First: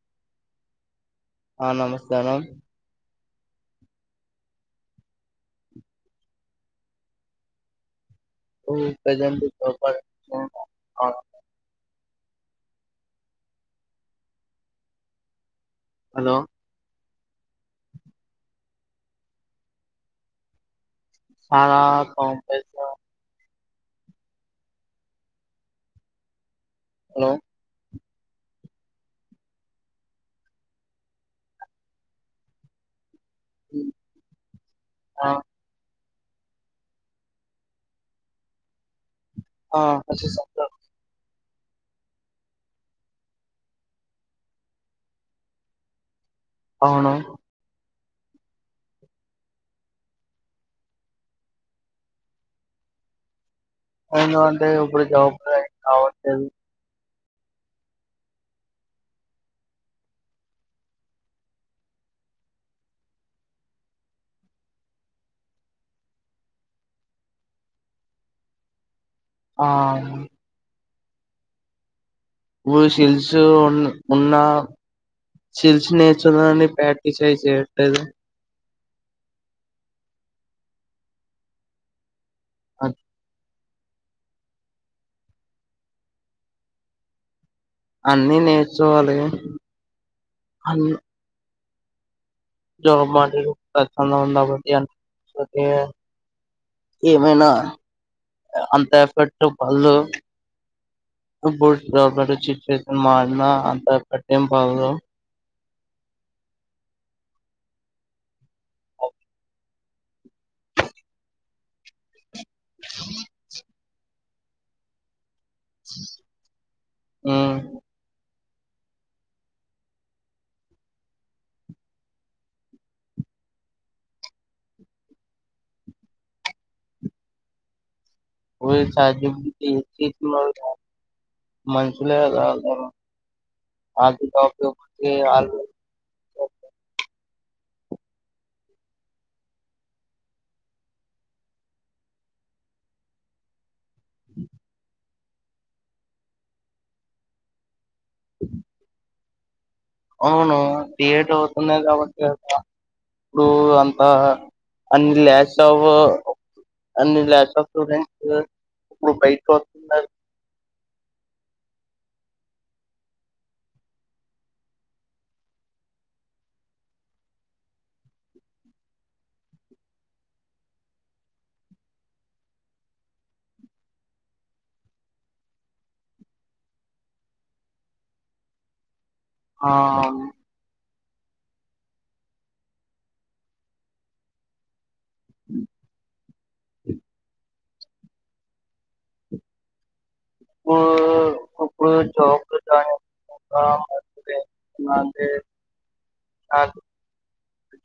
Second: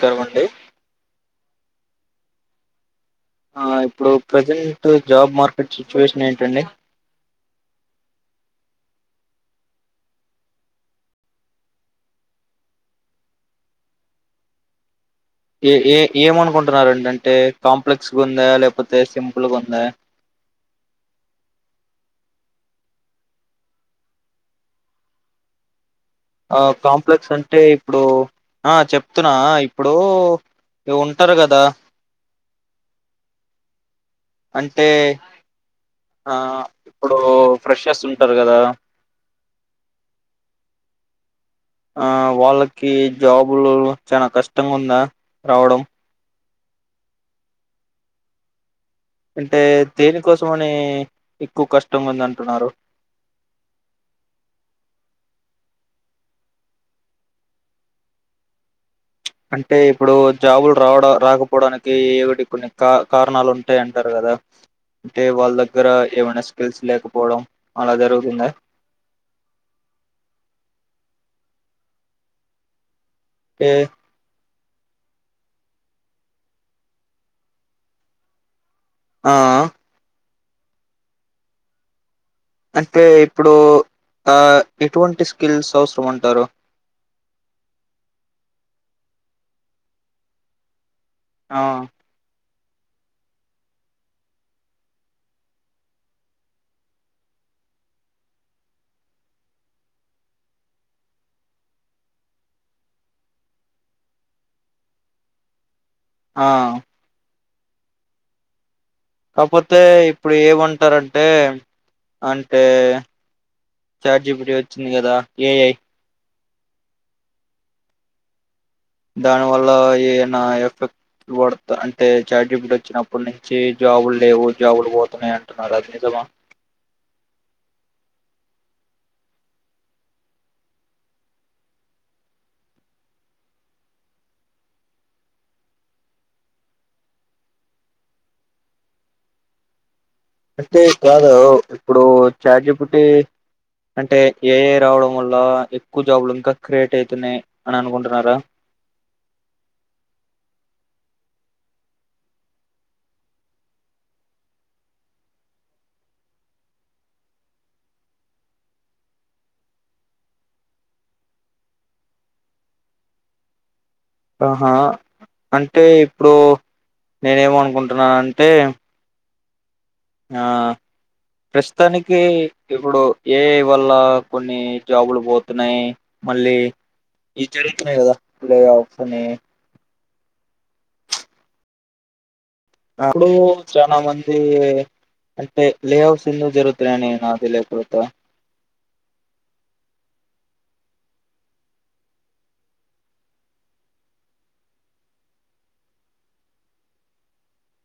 కరవండి ఆ నమస్కారం ఇప్పుడు ప్రజెంట్ జాబ్ మార్కెట్ సిచ్యువేషన్ ఏంటండి ప్రజ ఏ ఏ హలో ఏమనుకుంటున్నారంటే అంటే కాంప్లెక్స్ గా ఉందాయా లేకపోతే సింపుల్గా ఉందా సారా క పైస ఆ హలో కాంప్లెక్స్ అంటే ఇప్పుడు ఆ చెప్తున్నా ఇప్పుడు ఉంటారు కదా అంటే ఆ ఆ ఇప్పుడు ఫ్రెష్ వస్తుంటారు కదా ఆ స ఆ వాళ్ళకి జాబులు చాలా కష్టంగా ఉందా రావడం అవును అంటే దేనికోసమ అని ఎక్కువ కష్టం ఉంది అంటున్నారు ఎందు అంటే ఇప్పుడు జాబులుం కావట్లేదు అంటే ఇప్పుడు జాబులు రావడం రాకపోవడానికి ఏమిటి కొన్ని కా కారణాలు ఉంటాయ అంటారు కదా అంటే వాళ్ళ దగ్గర ఏమైనా స్కిల్స్ లేకపోవడం అలా జరుగుతుందా ఆ ఉ షల్ ఉ అంటే ఉన్న చిల్స్ నేర్చునని ప్యాటిస్యి చేయట్టలేదు ఆ అ- అంటే ఇప్పుడు ఆ ఎటువంటి స్కిల్స్ అవసరం అంటారు అన్నీ నేర్చుకొవాలి అన్ని ఆ జాబ్ మందిబట్టి అ ఏమైనా అంత పెట్టు పళ జట్ మారిన అంతా పెట్టటి పళ్లు ఆ కాకపోతే ఇప్పుడు ఏమంటరంటే అంటే చాట్ జీపీటీ వచ్చింది కదా ఎ ఐ ఆ దాని వల్ల ఏదనా ఎఫెక్ట్ పడుత అంటే చాజబట్ వచ్చినప్పటి నుంచి జాబులు లేవు జాబులు పోతున్నాయి అంటున్నారు అది నిజమా జ మసుల అదిక అంటే కాదు ఇప్పుడు చాట్ జీపీటీ అంటే ఏ ఐ రావడం వల్ల ఎక్కువ జాబ్లలు ఇంకా క్రియేట్ అవుతున్నాయి అని అనుకుంటు రా రా అవును యడ్ అవుతున్నాది కాబట్టి ఇప్పుడు అంత అన్ని ల్యా ఆఫ్ అన్ని ల్యాస్ ఆఫ్ స్టూడెంట్స్ ఇప్పుడు బయట వస్తున్నారు ఆహా అంటే ఇప్పుడు నేనేమనుకుంటున్నాను అంటే ఆ ప్రస్తుతానికి ఇప్పుడు ఏ ఐ వల్ల కొన్ని జాబులు పోతున్నాయి మళ్ళీ ఇవి జరుగుతున్నాయి కదా ప్లే ఆఫ్స్ అని ఆ అప్పుడు చానా మంది అంటే లేఅట్స్ ఎందు జరుగుతున్నాయని అది లే పోత ఇప్పుడు ఇప్పుడు జాబ్ జాయిన్ అ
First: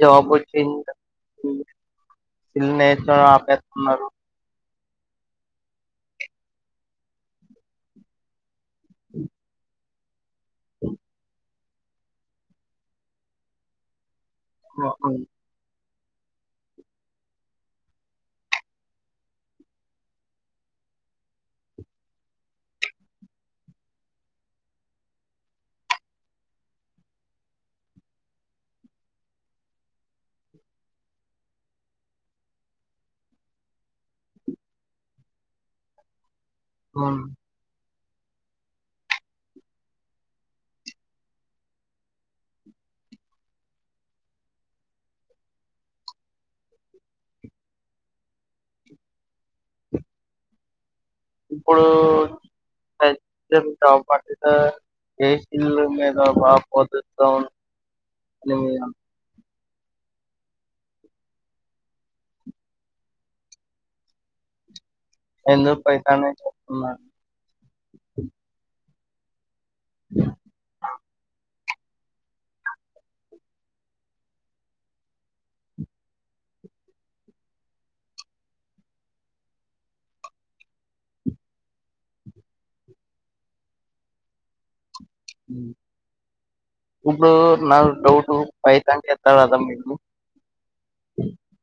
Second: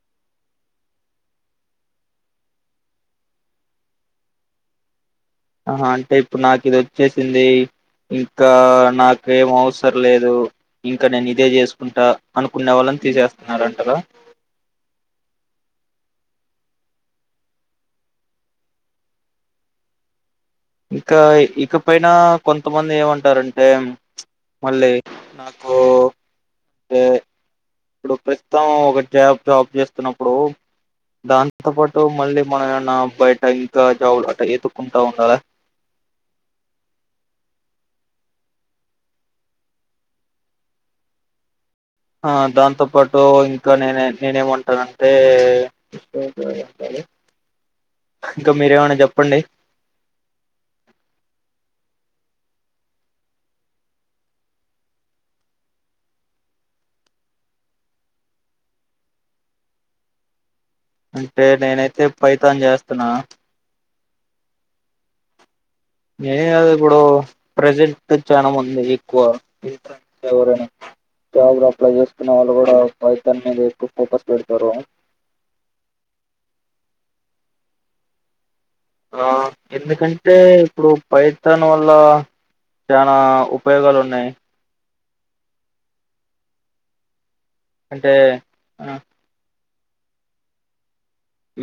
జాబ్ వచ్చి నేర్చ ఆపేస్తున్నారు ఆ అంటే ఇప్పుడు నాకు ఇది వచ్చేసింది ఇంకా ఆ నాకమో పర్లేదు ఇంకనే ను ఇదే కుంటా అనుకునే వాళ్ళని తీసేస్తున్నారంటారా ఆ అవును ఇంకా ఇక పైనా కొంతమంది ఏమంటారంటే మళ్ళీ నాకు అంటే ఇప్పుడు ప్రస్తుతం ఒక జాబ్ జాబ్ చేస్తున్నప్పుడు దాంతో పాటు మళ్ళీ మనం ఏమన్నా బయట ఇంకా జాబ్ ఎతుకుంటా ఉండాలా ఫను ఆ దాంతో పాటు ఇంకా నేనే నేనే ఏమంటానంటే ఇంకా మీరేమనా చెప్పండి ఇప్పుడు పాట్ ఏసిల్లు మీద బాగా పొదుస్తాం అని అంటే నేనైతే ఫైతాన్ చేస్తున్నా ఎందు ఏ అది ఇప్పుడు ప్రజెంట్ చాలా మంది కువ జోగ్రాఫ్ చేస్తున్న వాళ్ళు కూడా పైథాన్ మీద ఎక్కువ ఫోకస్ పెడతారు ఆ ఎందుకంటే ఇప్పుడు పైతన్ వల్ల చనా ఉపయోగాలు ఉన్నాయి ఇప్పుడు నా అంటే డౌట్ ఆ ఫైథాన్ చెప్తాడు అతనికి ఉ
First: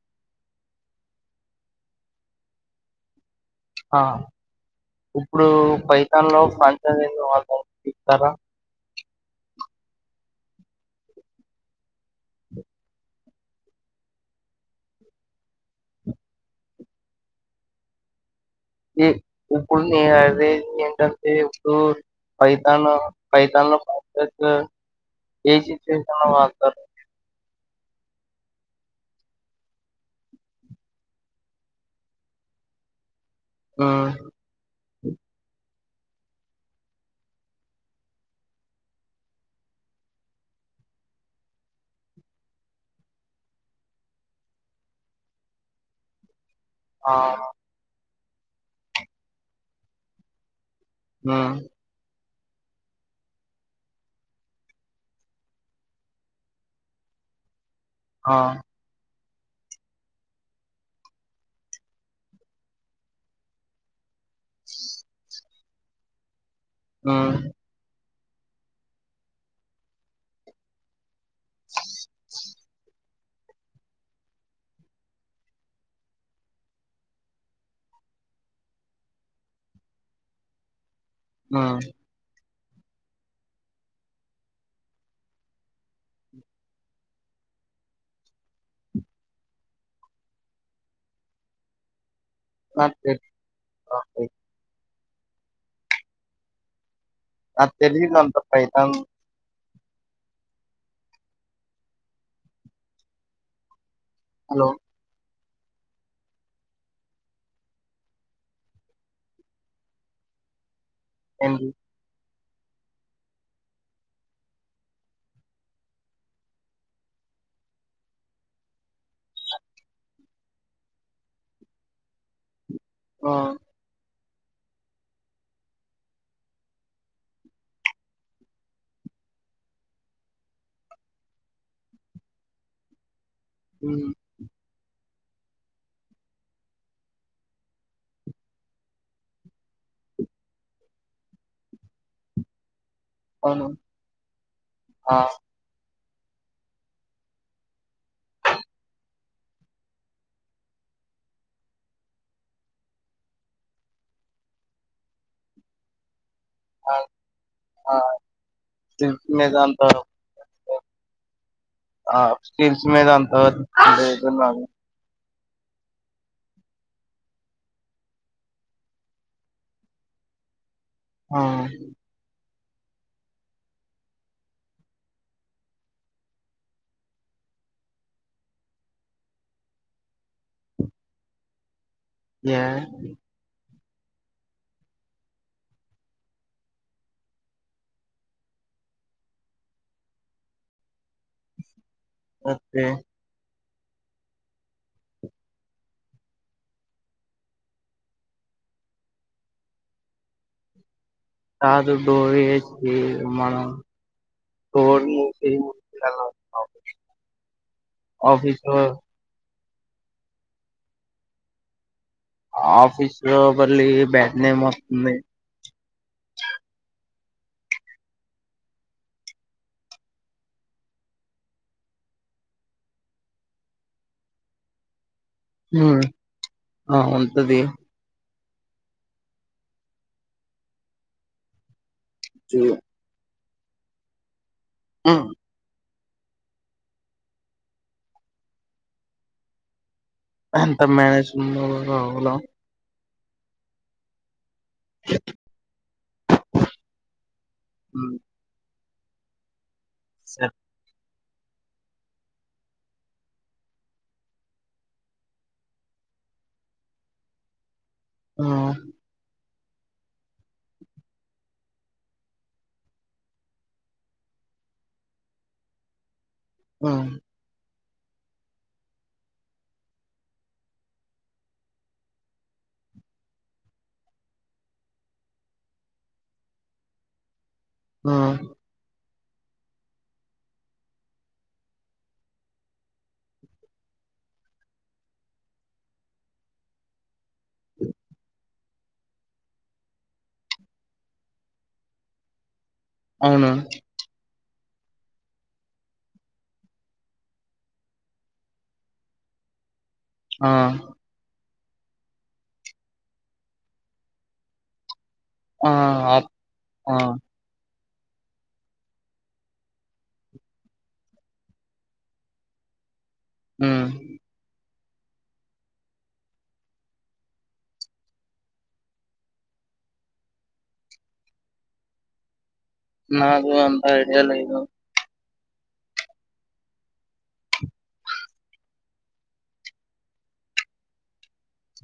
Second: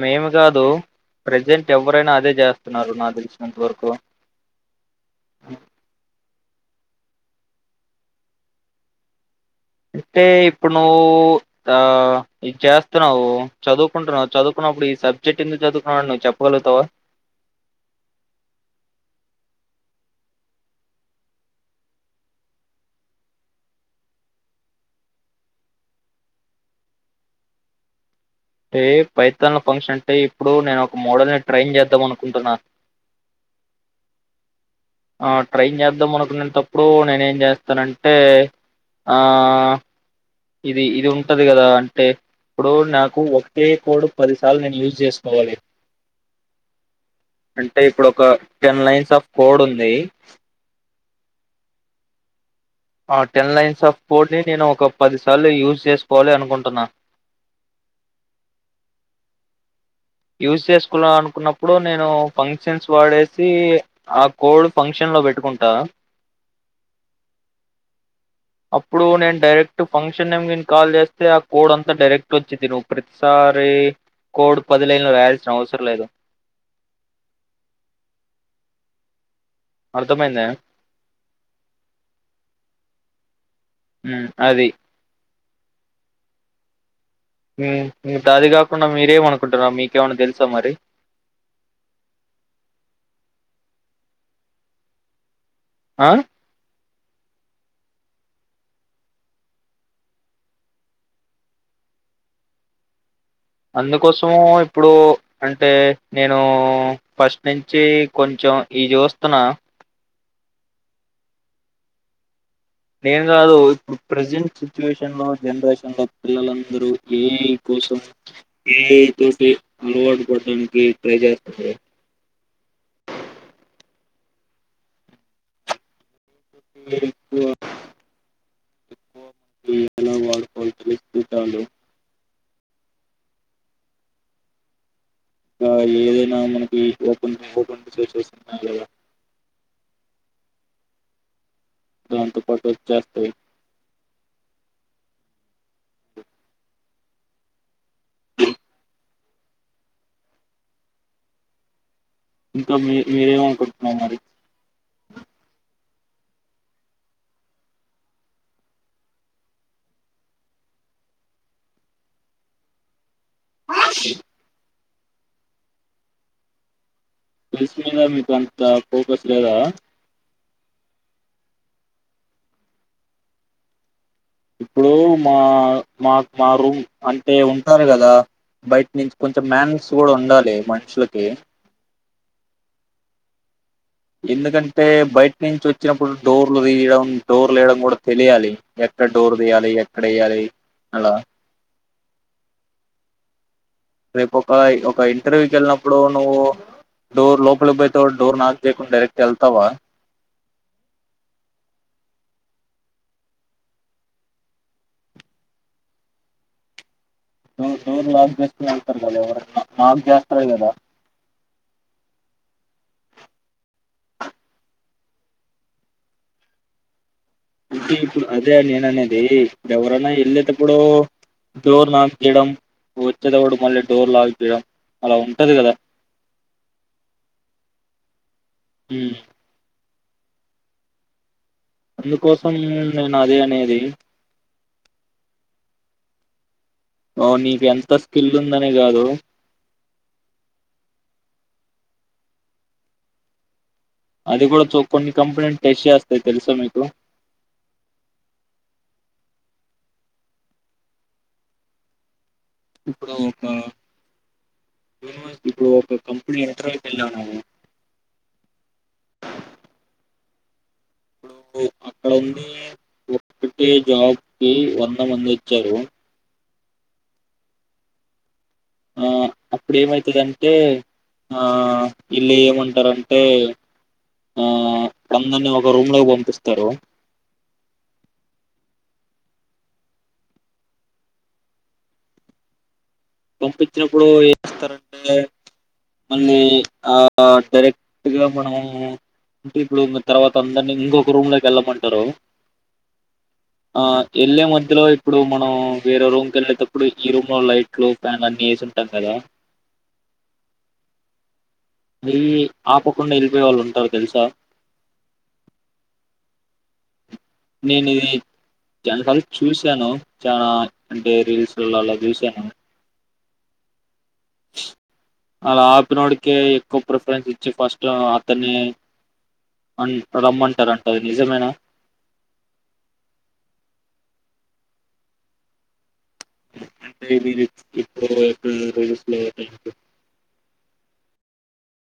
మేము కాదు ప్రజెంట్ ఎవరైనా అదే చేస్తున్నారు నా తెస్ ఆ ఇప్పుడు పైతాన్ లో ఫన్ అ ఇతారా అంటే ఇప్పుడు నువ్వు ఆ ఇది చేస్తున్నావు చదువుకుంటున్నావ్ చదువుకున్నప్పుడు ఈ సబ్జెక్ట్ ఎందుకు చదువుకున్నావు అని నువ్వు చెప్పగలుగుతావా ఇప్పుడు అదే ఏంటంటే ఇప్పుడు ఫైతాన్ ఫైతాన్ లో ఏ సిచ్యువేషన్ లో వాడరు అంటే పైతాన్ ల ఫంక్షన్ అంటే ఇప్పుడు నేను ఒక మోడల్ని ట్రైన్ చేద్దాం అనుకుంటున్నా హ్మ్. ఆ ట్రైన్ జెత్ ద్దాం మనుకునేటప్పుడు నేనే ఏం చేస్తనంటే ఆ ఇది ఇది ఉంటది కదా అంటే ఇప్పుడు నా కు ఒకే కోడు పదిసార్లు నేను యూజ్ చేసుకోవాలి ఆ! అంటే ఇప్పుడ ఒక టెన్ లైన్స్ ఆఫ్ కోడ్ ఉంది ఆ ఆ టెన్ లైన్స్ ఆఫ్ ఫోడ్ ని నేను ఒక పదిసార్లు యూజ్ చేసుకోవాలి అనుకుంటున్నా హ యూస్ చేసుకున్న అనుకున్నప్పుడు నేను ఫంక్షన్స్ వాడేసి ఆ కోడ్ ఫంక్షన్ లో పెట్టుకుం టా ఉహ్ అప్పుడు నేను డైరెక్ట్ ఫంక్షన్ నేమ్ ఇన్ కాల్ చేస్తే ఆ కోడ్ అంతా డైరెక్ట్ వచ్చిది నువ్వు ప్రతిసారి కోడ్ పదిలైన్ లో రాయాల్సిన అవసరం లేదు అర్థమైందా ఎం ఆ ఉ అది ఉ అది కాకుండా మీరేమనుకుంటారా మీకేమన్నా తెలుసా మరి ఆహ్ తే [unintelligible] ఆ ఆ తెలిందంత పైథాన్ అందు కోసం లో ఇప్పుడు అంటే నేను ఫస్ట్ నుంచి కొంచెం ఇయి చూస్తున్నా ఎన్ నేను కాదు ఇప్పుడు ప్రజెంట్ సిచ్యువేషన్ లో జనరేషన్ లో పిల్లలందరూ ఏఐ కోసం ఏఐ తోటి అలవాటు పడడానికి ట్రై చేస్తారు ఆ ఎక్కువ ఎ ఎలా వాడుకోవాలో తెలుసుకుంటాడు ఉమ్ ఆ ఏదైనా మనకి ఓపెన్ ఓపెంతో చేస్తున్నారు కదా దాంతో పాటు వచ్చేస్తాయి అవును ఆ ఇంకా మీ మీరేమనుకుంటున్నారు మరి ఆ ఆ స్టీల్స్ మీద అంత ఆ స్టీల్స్ మీద ఆ లేదు మా స్కిల్స్ మీద మీకు అంత ఫోకస్ లేదా ఆ ఇప్పుడు మా మాకు మా రూమ్ అంటే ఉంటారు కదా బయట నుంచి కొంచెం మ్యానర్స్ కూడా ఉండాలి మనుషులకే ఏ ఎందుకంటే బయట నుంచి వచ్చినప్పుడు డోర్లు తీయడం డోర్లు వేయడం కూడా తెలియాలి ఎక్కడ డోర్ తీయాలి ఎక్కడ వేయాలి అలా ఓకే రేపు ఒక ఒక ఇంటర్వ్యూకి వెళ్ళినప్పుడు నువ్వు డోర్ లోపలికి పోయితే డోర్ నాక్ చేయకుండా డైరెక్ట్ వెళ్తావా కాదు డోర్ వేసి మనం డోర్ నీ [unintelligible] డోర్ నాక్ చేసుకొని వెళ్తారు కదా ఎవరైనా నాక్ చేస్తాడు కదా ఆఫీస్ లో మళ్లి బ్యాడ్ నేమ్ వస్తుంది ఇది ఇప్పుడు అదే నేన అనేది ఎవరైనా వెళ్ళేటప్పుడు డోర్ లాక్ చేయడం వచ్చేటప్పుడు మళ్ళీ డోర్ లాక్ చేయడం అలా ఉంటది కదా ఉమ్ ఆ ఉంటది ఉమ్ అందుకోసం చూ- నేను అదే అని ఏ ఆ ఓ నీకి ఎంత స్కిల్ ఉందనే కాదు అంత మేనేజ్మె [inaudible] రావాల అది కూడా స్ కొన్ని కంపెనీలు టెస్ట్ చేస్తాయి తెలుసా మీకు స ఇప్పుడు ఒక యూనివర్సిటీ ఇప్పుడు ఒక కంపెనీ ఇంటర్వ్యూ కి వెళ్ళానావ్ నువ్వు ఆ ఇప్పుడు అక్కడ ఉంది ఒకటే జాబ్ కి వంద మంది వచ్చారు ఆ ఆ అప్పుడు ఏమైతదింటే ఆ ఈళ్ళు ఏమంటారంటే ఆ అందరినీ ఒక రూమ్ లోకి పంపిస్తారు ఆ పంపించినప్పుడు ఏమిస్తారంటే మళ్ళీ ఆ డైరెక్ట్గా మనము అంటే ఇప్పుడు తర్వాత అందరినీ ఇంకొక రూమ్ లోకి వెళ్ళమంటారు అవును ఆ ఎల్లే ఇందులో ఇప్పుడు మనం వేరే రూమ్ కి వెళ్ళేటప్పుడు ఈ రూమ్ లో లైట్ క పన్ని సట్టా కదా ఆ మరి ఆపకుండా వెళ్ళిపోయే వాళ్ళు ఉంటారు తెలుసా ఆ నేను ఇది చాలా సార్ చూశాను చాలా అంటే రీల్స్లో అలా చూసాను ఆ అలా ఆపినోడికే ఎక్కువ ప్రిఫరెన్స్ ఇచ్చి ఫస్ట్ అతన్ని అ రమ్మంటారుంటది నిజమేనా నాదు అంత ఐడియాల ఇదు ఇ ఎ స్లో